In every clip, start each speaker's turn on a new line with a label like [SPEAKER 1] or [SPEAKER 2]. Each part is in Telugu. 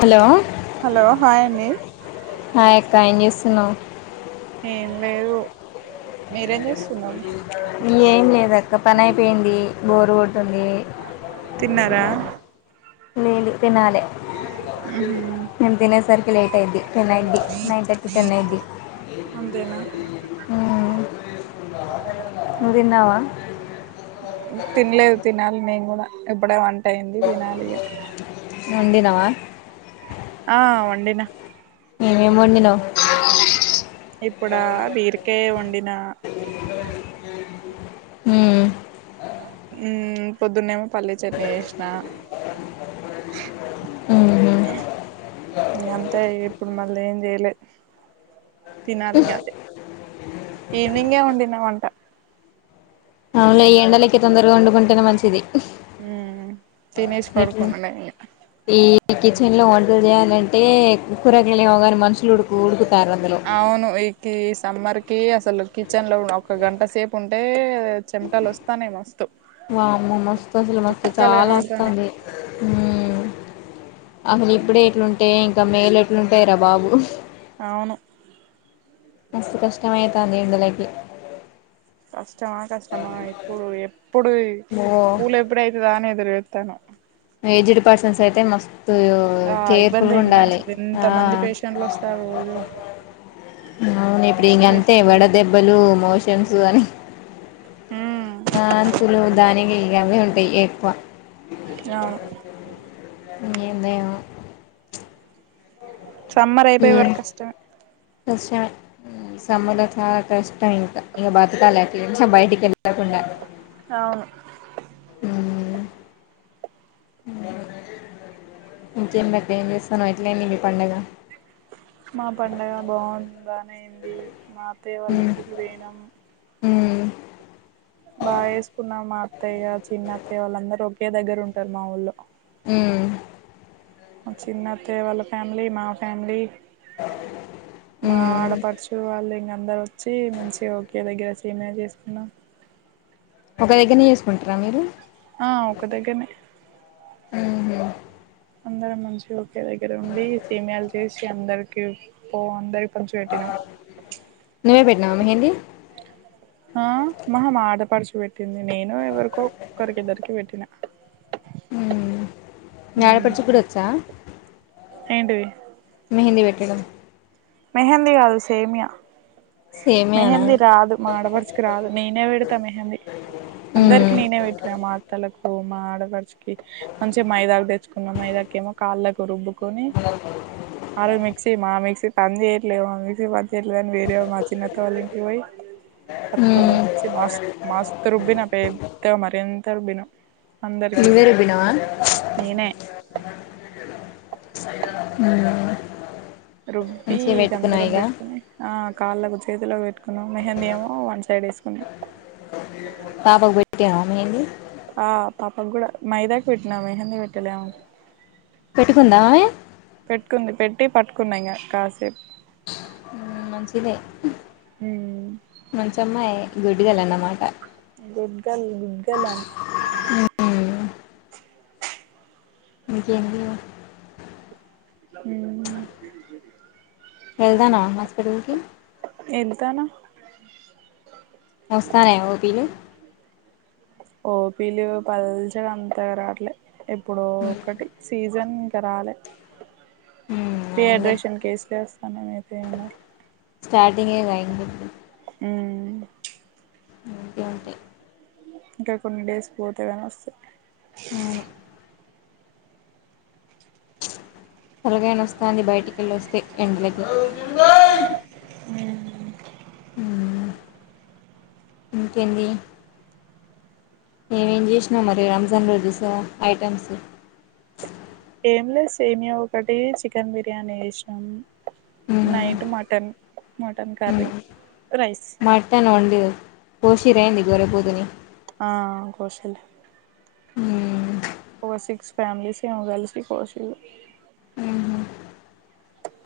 [SPEAKER 1] హలో
[SPEAKER 2] హలో హాయ్ అండి
[SPEAKER 1] హై అక్క ఏం చేస్ తునవ్
[SPEAKER 2] ఏం లేదు, మీరేం చేస్
[SPEAKER 1] ఏం లెడ్ అక్క పని అయిపోయింది బోరు కొంటంది
[SPEAKER 2] తిన్నారా
[SPEAKER 1] లేదు తినాలే
[SPEAKER 2] ఉహ్ ఉమ్
[SPEAKER 1] [unintelligible] టైది టెన్ అవుధి నైన్ థర్టీ టెన్ అఐది.
[SPEAKER 2] అంతేనా
[SPEAKER 1] ఉమ్ తీసుకొంద నవ్వు తిన్నావా?
[SPEAKER 2] తినలేదు తినాలి నేను కూడా ఇప్పుడే వన్ టైన్ది తినాలి ఇగ
[SPEAKER 1] వండినవ
[SPEAKER 2] ఆ వండినా
[SPEAKER 1] ఏమేమి వండినావు
[SPEAKER 2] ఇప్పుడా బీరకాయ్ వండిన
[SPEAKER 1] ఉమ్
[SPEAKER 2] ఉమ్ పోద్దునే పల్లి చెక్ని చేసిన
[SPEAKER 1] మ్మ్
[SPEAKER 2] ఈ అంతే ఇప్పుడు మార్ మల్ల చేయలే తినాలి ఇంగ అదే, ఈవనింగే వండినా వంట.
[SPEAKER 1] అవ్నె ఈ ఎండలకి తొందరగా వండుకుంటేనే మంచిది.
[SPEAKER 2] ఉమ్ తినేసి
[SPEAKER 1] ఎట్లా
[SPEAKER 2] పాడుకున్నా నెన్ ఇగ
[SPEAKER 1] హృదయాలు అంటే కూరగాయాలు ఏమో కాని మనుషలు ఉడుకు ఉడుకు
[SPEAKER 2] అవును ఇకిస్ సమ్మర్ కి అసలు కిచెన్ లో ఒక గంట సేపు ఉంటే చెమటలు వస్తాన్నాయి మస్తు
[SPEAKER 1] వామో మస్త్ అసలు మస్తు
[SPEAKER 2] చుక్కలు
[SPEAKER 1] చాలా
[SPEAKER 2] కనపడతాన్నాయి
[SPEAKER 1] వస్తుంది. ఉమ్ అసలు ఇప్పుడే ఎట్లుంటే ఇంకా మే ల ఎట్లుంటాయి రా బాబు
[SPEAKER 2] అవును
[SPEAKER 1] మస్తు కష్టం అయ్యితాంది ఎండ లకి
[SPEAKER 2] కష్టమా కష్టమా ఇప్పుడు ఎప్పుడు
[SPEAKER 1] ఓ
[SPEAKER 2] కూల్ ఎప్పుడు ఐతద అని ఎదురు చూత్తనం
[SPEAKER 1] ఏజుడు పర్సన్స్ అయితే మస్ తు
[SPEAKER 2] ఆ ఇబ్బంది
[SPEAKER 1] కేర్ఫుల్గా
[SPEAKER 2] ఇంగా
[SPEAKER 1] ఉండాలి.
[SPEAKER 2] అసలు ఎంత
[SPEAKER 1] ఆ
[SPEAKER 2] మంది పేషెంట్లు వస్తారు రోజు
[SPEAKER 1] అవును ఇప్పుడు
[SPEAKER 2] మస్తు
[SPEAKER 1] ఇగ అంతే
[SPEAKER 2] పేషెంట్లు వస్తారు.
[SPEAKER 1] వడదెబ్బలు, మోషన్స్. దువని.
[SPEAKER 2] ఉమ్
[SPEAKER 1] ఆ అంతులో దానికి గావే ఉంటాయి. ఎక్కువ
[SPEAKER 2] రావ్ ‌.
[SPEAKER 1] ఏందో ఏమో.
[SPEAKER 2] సమ్మర్ అయిపోయే వరకు కష్టమే.
[SPEAKER 1] సమ్మర్ లో చాలా కష్టం ఇంకా. ఇంకా బ్రతకాలి కొంచెం బయటికి వెళ్ళకుండా.
[SPEAKER 2] అవును‌.
[SPEAKER 1] ఉ ఇంకేం బట్టి ఏం చేస్తానవు. ఎట్లా అయింది మీ పండుగ.
[SPEAKER 2] మా పండగ బాగుంది. పనైంది మాక్ అత్తయ్య వాళ్ళ
[SPEAKER 1] మ్మ్
[SPEAKER 2] ఇంటికి వెయినం.
[SPEAKER 1] [inaudible]
[SPEAKER 2] బాగా చేసుకున్నాం. మా అత్తయ్య, చిన్నత్తయ్య వాళ్ళందరు ఒకే దగ్గర ఉంటారు. మావోళ్ళు.
[SPEAKER 1] ఊ
[SPEAKER 2] మా చిన్న అత్తయ్య వాళ్ళ ఫ్యామిలీ. మా ఫ్యామిలీ. మా
[SPEAKER 1] మ్మ్
[SPEAKER 2] ఆడపడుచు వాళ్ళు ఇంగా అందరు వచ్చి మంచిగా ఓకే దగ్గర సేమియా చేసుకున్నాం.
[SPEAKER 1] ఒక దగ్గరనే చేసుకుంటారా. మీరు
[SPEAKER 2] ఆ ఒక దగ్గరనే.
[SPEAKER 1] హు హు
[SPEAKER 2] అందరు మంచియో ఒకే దగ్గర ఉండి. సెమియాలు చేసి చి అందరికి పో అందరి
[SPEAKER 1] నువ్వే పెట్ నామ ఏంది.
[SPEAKER 2] ఆ మహమ్ ఆడపడుచు వెట్ పెట్టింది. నేను ఎవరికో ఒకరికిద్దరికి వెట్టినా.
[SPEAKER 1] మ్మ్ మీ ఆడపడుచు గుడా వచ్చా.
[SPEAKER 2] ఏంటిది.
[SPEAKER 1] మెహందీ పెట్టడం.
[SPEAKER 2] మెహందీ. కాదు సేమ్యా.
[SPEAKER 1] సేమేనా
[SPEAKER 2] మెహందీ రాదు. మాడపడుచుకి రాదు. నేనే పెడతా మెహందీ.
[SPEAKER 1] మ్మ్
[SPEAKER 2] అందరికి నేనే పెట్టినా మా అత్తలకూ మా ఆడపడుచుక్ కి. మంచిగ మైదాక్ తెచ్ కున్న మైదాకేమో కాళ్ళకు రుబ్బు కొనీ. ఆరోజు మిక్సీ మా మిక్సీ పనిచేయట్లేదు మా మిక్సీ పన్ చేయట్లేదని వేరే మార్చ్ చిన్నక్క వాళ ఇంటికి పోయి. పట్టుకొని
[SPEAKER 1] మ్మ్
[SPEAKER 2] వచ్చి మాస్ మాస్తు రుబ్బి నా పెద్దగా మరిం అంత రుబ్బినం.
[SPEAKER 1] నువ్వే రుబ్బినవా.
[SPEAKER 2] నేనే
[SPEAKER 1] ఊ
[SPEAKER 2] రుబ్బీ ఇగ అందరం పెట్టుకుని, ఆ కాళ్ళకు చేతిలకు పెట్ కున్నం. మెహందీ ఏమో వన్ సైడ్ ఏసుకున్నం.
[SPEAKER 1] పాపకు పెట్టినవా మెహందీ.
[SPEAKER 2] ఆ పాపకి కూడా, మైదాక్ పెట్టినా మెహందీ పెట్టలే ఆమెకు.
[SPEAKER 1] పెట్టుకుందా ఆమె
[SPEAKER 2] ట్టి. పట్టుకున్నా ఇంగా కాసేప్.
[SPEAKER 1] ఉమ్ మంచిదే. మంచమ్మాయే. గుడ్డు గర్ల్ అన్నమాట.
[SPEAKER 2] గుడ్ గర్ల్, గుడ్ గర్ల్ ఆమె.
[SPEAKER 1] మ్మ్ ఇంకేంది [unintelligible]
[SPEAKER 2] హ్మ
[SPEAKER 1] వెళ్దామా హస్పిటల్కీ.
[SPEAKER 2] ఎందుకనా
[SPEAKER 1] వస్తానాయా ఓపీలు.
[SPEAKER 2] ఓపీలూ పల్చగ అంతగరాట్లే. ఇప్పుడో ఒకటి సీజన్. ఇంక రాలే.
[SPEAKER 1] అవునులే
[SPEAKER 2] డీహైడ్రేషన్ కేసులే వస్తానై ఐతే పాక్.
[SPEAKER 1] స్టార్టింగే గా [inaudible] ఇంకేంటి.
[SPEAKER 2] ఇంకా కొన్ని డేస్ పోతే గాని వస్తయ్.
[SPEAKER 1] అవును తలకాయ్ నొస్తాంది బయటికెళ్ళొస్తె, ఎండలకి. ఇంకేందీ. ఏమేం చేశినవ్ మరి రంజాన్ రోజు సా ఐటమ్సు.
[SPEAKER 2] ఏంలేదు సేమ్యా ఒకటి చికెన్ బిర్యానీ చేసినం night mutton mutton curry rice
[SPEAKER 1] mutton వండి కొషిర్రా యి
[SPEAKER 2] ఆ కోశిల్లు
[SPEAKER 1] ఉ
[SPEAKER 2] ఫోర్ సిక్స్ ఫమీలీస్ ఏమో కలిసి కోశిల్లు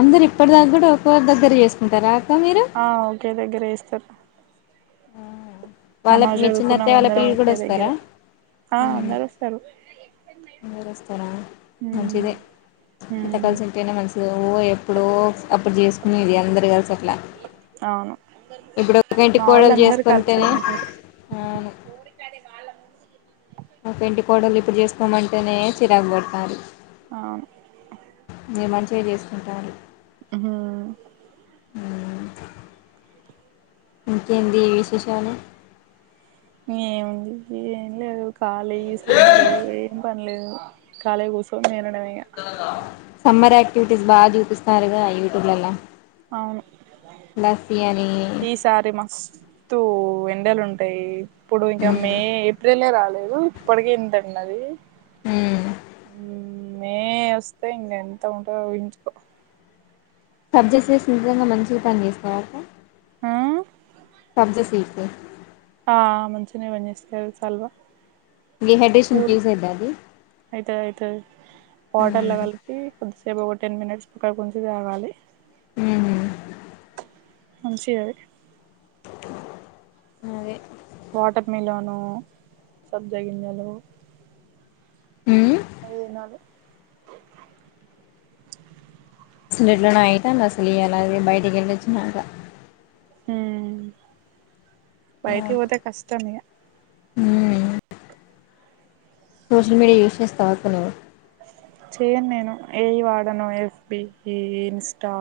[SPEAKER 1] అందరు ఇప్పటి దాకా కూడా ఒకవారి దగ్గర చేసుకుంటారా మీరు
[SPEAKER 2] ఆ ఓకే దగ్గర చెస్తారు
[SPEAKER 1] వాళ్ళ
[SPEAKER 2] నమాజ్
[SPEAKER 1] మీ
[SPEAKER 2] చదువుకున్నా
[SPEAKER 1] చిన్నత్తయ్య వాళ్ళ
[SPEAKER 2] అందరం
[SPEAKER 1] పిల్లలు కూడా
[SPEAKER 2] ఒకే దగ్గర
[SPEAKER 1] వస్తారా
[SPEAKER 2] ఆ అందరు వస్తారు
[SPEAKER 1] అరు వస్తారా
[SPEAKER 2] ఉమ్
[SPEAKER 1] మంచిదే ఎంత
[SPEAKER 2] ఉమ్
[SPEAKER 1] కలిసి ఉంటేనే మంచిది ఓ ఎప్పుడో అప్పుడు చేసుకు మీది అందరు కలిసి ఓక్ అట్లా
[SPEAKER 2] అవును
[SPEAKER 1] ఇప్పుడు ఒక ఇంటి
[SPEAKER 2] మా వాళ్ళు
[SPEAKER 1] కోడలు
[SPEAKER 2] అందరు కలిసే
[SPEAKER 1] చేసుకుంటేనే
[SPEAKER 2] ఉంటారు
[SPEAKER 1] మా ఇంటి కోడలు ఇప్పుడు చేసుకోమంటేనే చిరాకు పడతారు
[SPEAKER 2] అవును
[SPEAKER 1] మీ మంచిగా చేసుకుంటాళ్ళు
[SPEAKER 2] హు
[SPEAKER 1] ఇంకేంది ఈ విశేషాలు
[SPEAKER 2] ఏం ఉంది ఏం లేదు కాలి సమ్మరు ఏం పనిలేదు కాలింగ కూసోని తిన
[SPEAKER 1] సమ్మర్ అయి విటీస్ బా చూపిస్తారుగా యూట్యూబ్లల్ల
[SPEAKER 2] అవును ఈసారి మస్తు ఎన్ ఎండలు ఉంటాయి ఇప్పుడు ఇంకా మే
[SPEAKER 1] మ్మ్.
[SPEAKER 2] ఏప్రిలే రాలే గో ఇప్పటికే ఏంతున్నది
[SPEAKER 1] హు
[SPEAKER 2] మే వస్తే ఇంకా ఎంత ఉంటో ఊహించుకో
[SPEAKER 1] సబ్జా సీడ్స్ నిజంగా మంచిగా పని చేస్తాయా అక్క
[SPEAKER 2] ఆ
[SPEAKER 1] సబ్జా సీడ్స్
[SPEAKER 2] ఆ మంచిగనే పని చేస్తాయి చలువ
[SPEAKER 1] ఇ డిహైడ్రేషన్ కి యూస్ అయిద్ద అది
[SPEAKER 2] అయితది అయితది వాటర్ల
[SPEAKER 1] మ్మ్.
[SPEAKER 2] కలిపి కొద్ది కొ రేపు ఒక టెన్ మినిట్స్ పక్కకు ఉంచి తాగాలి
[SPEAKER 1] ఊహు
[SPEAKER 2] మంచి అది
[SPEAKER 1] అదే
[SPEAKER 2] వాటర్ మిలోను సబ్జగింజలు
[SPEAKER 1] ఉమ్
[SPEAKER 2] అవి దినాలి
[SPEAKER 1] అసలు ఎట్లనో అయితాంది అసలు ఇయాలా బయటికి ఎళ్ళిచ్చినాక
[SPEAKER 2] ఊమ్ బయటికి ఒతే కష్టమిగ
[SPEAKER 1] ఉమ్ సోషల్ మీడియా యూజ్ చేస్తావక్క నువు
[SPEAKER 2] చేయను నేను ఏయి వాడను ఎఫ్‌బి ఇ ఇన్స్టా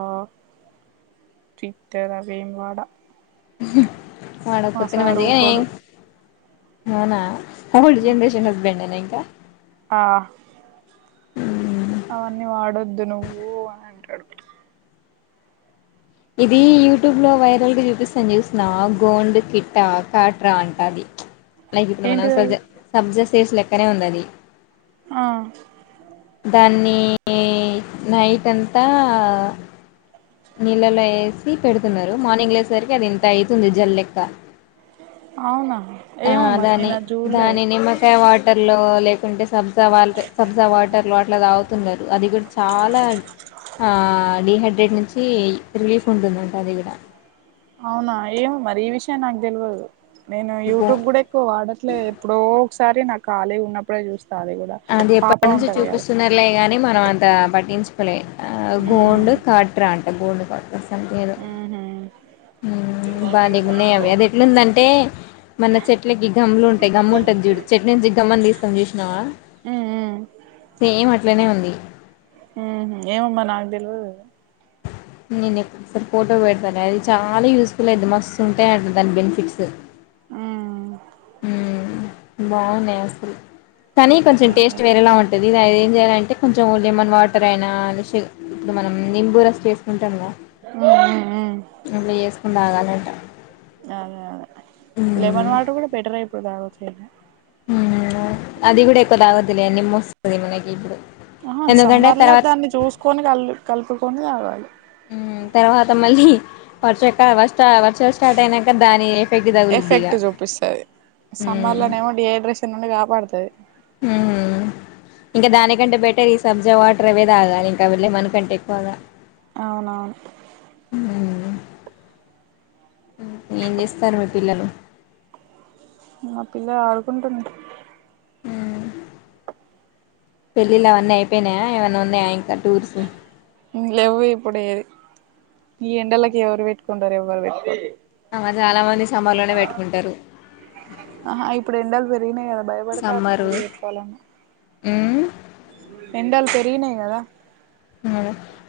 [SPEAKER 2] ట్విట్టర్ అవేమ్ వాడ మా
[SPEAKER 1] వాడకపోతేనే
[SPEAKER 2] సార్
[SPEAKER 1] మంచిగా
[SPEAKER 2] ఊకోడు
[SPEAKER 1] ఏంగ్ అవునా ఓల్డ్ జెనరేషన్ హస్బెండేనా ఇంకా
[SPEAKER 2] ఆ ఇ వాడొద్దు నువ్వు అని అంటడు.
[SPEAKER 1] ఇది యూట్యూబ్లో వైరల్గా చూపిస్తం జూస్నవా గోండ్ కిట్టా కాట్రా అంట అది. లైక్ ఇప్పుడు మన సజ
[SPEAKER 2] ఏంటిదది
[SPEAKER 1] సబ్జెస్ చేస్ లెక్కనే ఉంది అది
[SPEAKER 2] ఆ
[SPEAKER 1] దాన్ని ఈ నైట్ అంతా నీళ్ళలో ఏసి పెడుతున్నారు మార్నింగ్ లేసేసరికి అది ఇంత ఐతుంది జల్ లెక్క
[SPEAKER 2] అవునా
[SPEAKER 1] ఆ
[SPEAKER 2] ఏమో మరి
[SPEAKER 1] దాని
[SPEAKER 2] నేను అ జూలే
[SPEAKER 1] దాని నిమ్మకాయ వాటర్ లో లేకుంటే సబ్ తవార్లే సబ్జా వాటర్ లో అట్ల తాగుతుంటరు అది కూడా చాలా ఆ డీహైడ్రేట్ నుంచి ఏయి రిలీఫ్ ఉంటుందంట అది గూడా
[SPEAKER 2] అవునా ఏమో మరి ఈ విషయ నాకు దెల్వదు నేను
[SPEAKER 1] గో
[SPEAKER 2] యూట్యూబ్ గూడ ఎక్కువ వాడట్లేదు ఎప్పుడో సారి నాకు ఖాలీగా ఉన్నప్పుడే జూస్
[SPEAKER 1] అది ఎప్పటి నుంచి చూపిస్తున్నారులే గానీ ని మనం అంత పట్టించుకోలే ఆ గోండు
[SPEAKER 2] ఉమ్
[SPEAKER 1] కాట్రా అట గోండు కా
[SPEAKER 2] ఉహు
[SPEAKER 1] బాలేగున్నాయి అవి అది ఎట్లుందంటే మన చెట్లకి గమ్లు ఉంటాయి గమ్ము ఉంటది జూడు
[SPEAKER 2] ఉమ్ ఉమ్
[SPEAKER 1] సేమ్ అట్ల నే ఉంది.
[SPEAKER 2] ఊహ్మ్ ఏమో మరి నాకు దెల్వది అది
[SPEAKER 1] నేనీకొకసారి ఫోటో వెడతా అది చాలా యూస్ఫుల్ అయిద్ది మస్తు ఉంటాయి అంట దాని బెనిఫిట్సు
[SPEAKER 2] ఆ
[SPEAKER 1] బావున్నాయి అసలు కాని కొంచం టేస్ట్ వేరేలా ఉంటది ఇది ఏం చేయాలంటే కొంచెం లెమన్ వాటర్ అయినా లే షు ఇప్పుడు మనం నింబు రస్ చేసుకుం టామ్ గా
[SPEAKER 2] ఉమ్ ఉమ్
[SPEAKER 1] ఇలా చేేసుకొని తాగాలి [unintelligible]
[SPEAKER 2] అదే అదే లెమన్ వాటర్ కూడా బెటర్ అయి [unintelligible]
[SPEAKER 1] హ అది కూడా [unintelligible] మనకి ఇప్పుడు
[SPEAKER 2] ఆ
[SPEAKER 1] ఎందుకంటే
[SPEAKER 2] సమ్మర్లా
[SPEAKER 1] తర్వాత
[SPEAKER 2] దాన్ని చూసుకొని కల్ కలుపు కొన్ని తాగాలి
[SPEAKER 1] తర్వాత మళ్ళీ వర్చక్క వర్ వర్చ స్టార్ట్ అయినాక దాని ఎఫెక్ట్ తగులుద్ది ఇగ
[SPEAKER 2] ఎఫెక్ట్ చూపిస్తుది సమ్మర్
[SPEAKER 1] మ్మ్
[SPEAKER 2] లోనేమో డీహైడ్రేషన్ నుండి కాపాడుతాది
[SPEAKER 1] ఇంకా దానికంటే బెటర్ ఈ సబ్జీ వాటర్ అవే తాగాలి ఇంకా వెళ్ళే మనకంటే ఎక్కువగా
[SPEAKER 2] అవునవును
[SPEAKER 1] ఏం చేస్తారు మీ పిల్లలు
[SPEAKER 2] మా పిల్ల ఆడుకుంటుంది
[SPEAKER 1] అ పెళ్ళిళ్లు అవన్నీ అయిపోయినాయా ఏమన్న ఉన్నాయా ఇంకా టూర్స్
[SPEAKER 2] లేవ ఇప్పుడు ఏది ఈ ఎండలకి ఎవరు పెట్టుకొంటారు ఎవరు పెట్టుకోరు
[SPEAKER 1] మరి చాలా మంది సమ్మర్ లోనే పెట్టుకుంటారు
[SPEAKER 2] ఆహా ఇప్పుడు ఎండలు పెరిగినాయి కదా భయపడతరూ
[SPEAKER 1] సమ్మరు
[SPEAKER 2] పెళ్ళిళ్ళు పెట్టుకోవాలన్న
[SPEAKER 1] ఉమ్
[SPEAKER 2] ఎండలు పెరిగి గినాయి కదా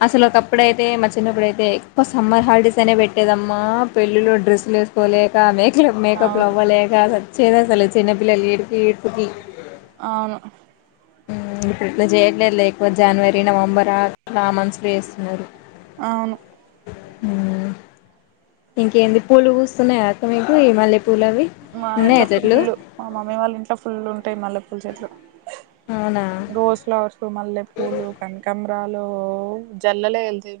[SPEAKER 1] అసలు ఒకప్పుడ అైతే మా చిన్నప్పుడుైతే ఎక్కువ సమ్మర్ హాలిడేస్ అనే పెట్టేదమ్మా పెళ్ళిలో డ్రెస్సులు వేసుకోలేక మే మ మేకప్లో
[SPEAKER 2] అవును
[SPEAKER 1] అవ్వలేక చేదా స్థల చిన్నపిిల్ల్లిడుపి ఏడ్పు కి
[SPEAKER 2] అవును
[SPEAKER 1] ఇప్పుడుట్లా చేయట్లేదు ఎక్కువ జనవరి నవంబర్ ఆట్ ఆ మనుసులు చేస్తున్నారు
[SPEAKER 2] అవును
[SPEAKER 1] ఇంకేంది పూలు కూస్తున్నాయా అక మీకు ఈ మళ్ళీ
[SPEAKER 2] మా ఇంట్లో ఫుల్లు మా మమ్మీ వాళ్ళ ఇంట్లో ఫుల్ ఉంటాయి మళ్ళ పూల చెట్లు
[SPEAKER 1] అవునా
[SPEAKER 2] రోజ ఫ్లావర్స్ మల్ళ పూలు కనకాంమరాలు జల్లలే ఎల్తెగ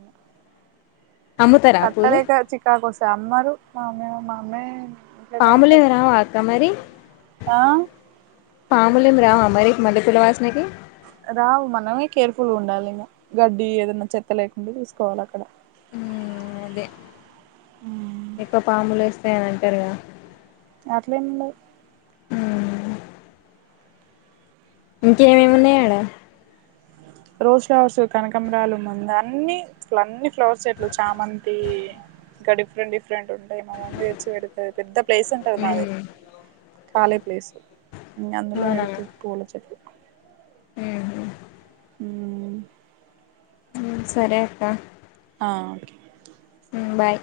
[SPEAKER 1] అమ్ముతారా పూలు
[SPEAKER 2] కట్టలెక చికా కొస్ అమ్మరు మా అమ్మే మా అమ్మే
[SPEAKER 1] పాములేేమీ రావా అక్క మరి
[SPEAKER 2] ఆ
[SPEAKER 1] పాములేం రావ మరి మల్లెపూలవాస్నకీ
[SPEAKER 2] రావు మనమే కేర్ఫుల్ ఉండాలింగ గడ్డీ ఏదన్న చెత్త లేకుండ చూసుకోవాల అక్కడ
[SPEAKER 1] అదే ఎక్కువ పాములు ఎస్ ఉంటయ్ అంటరుగద
[SPEAKER 2] అట్లే ఏం ఉండదు
[SPEAKER 1] ఇంకేమేమున్నయ్ ఆడా
[SPEAKER 2] రోజ్ ఫ్లవర్స్ కనకంమ్రాలు మందా అన్నీ స్లన్నీ ఫ్లవర్స్ చెట్లు చామంతీ ఇంక డిఫరెంట్ డిఫరెంట్ ఉం య్ మా మమ్మీ తెచ్చి పెడతది పెద్ద ప్లేస్ ఉంటది మాది ఖాళీ ప్లేసు అందులో
[SPEAKER 1] అవునా
[SPEAKER 2] ఎడుతది పూలచెట్లు
[SPEAKER 1] ఉహు
[SPEAKER 2] ఉఉ
[SPEAKER 1] హు, సరే అక్క
[SPEAKER 2] ఆ
[SPEAKER 1] బాయ్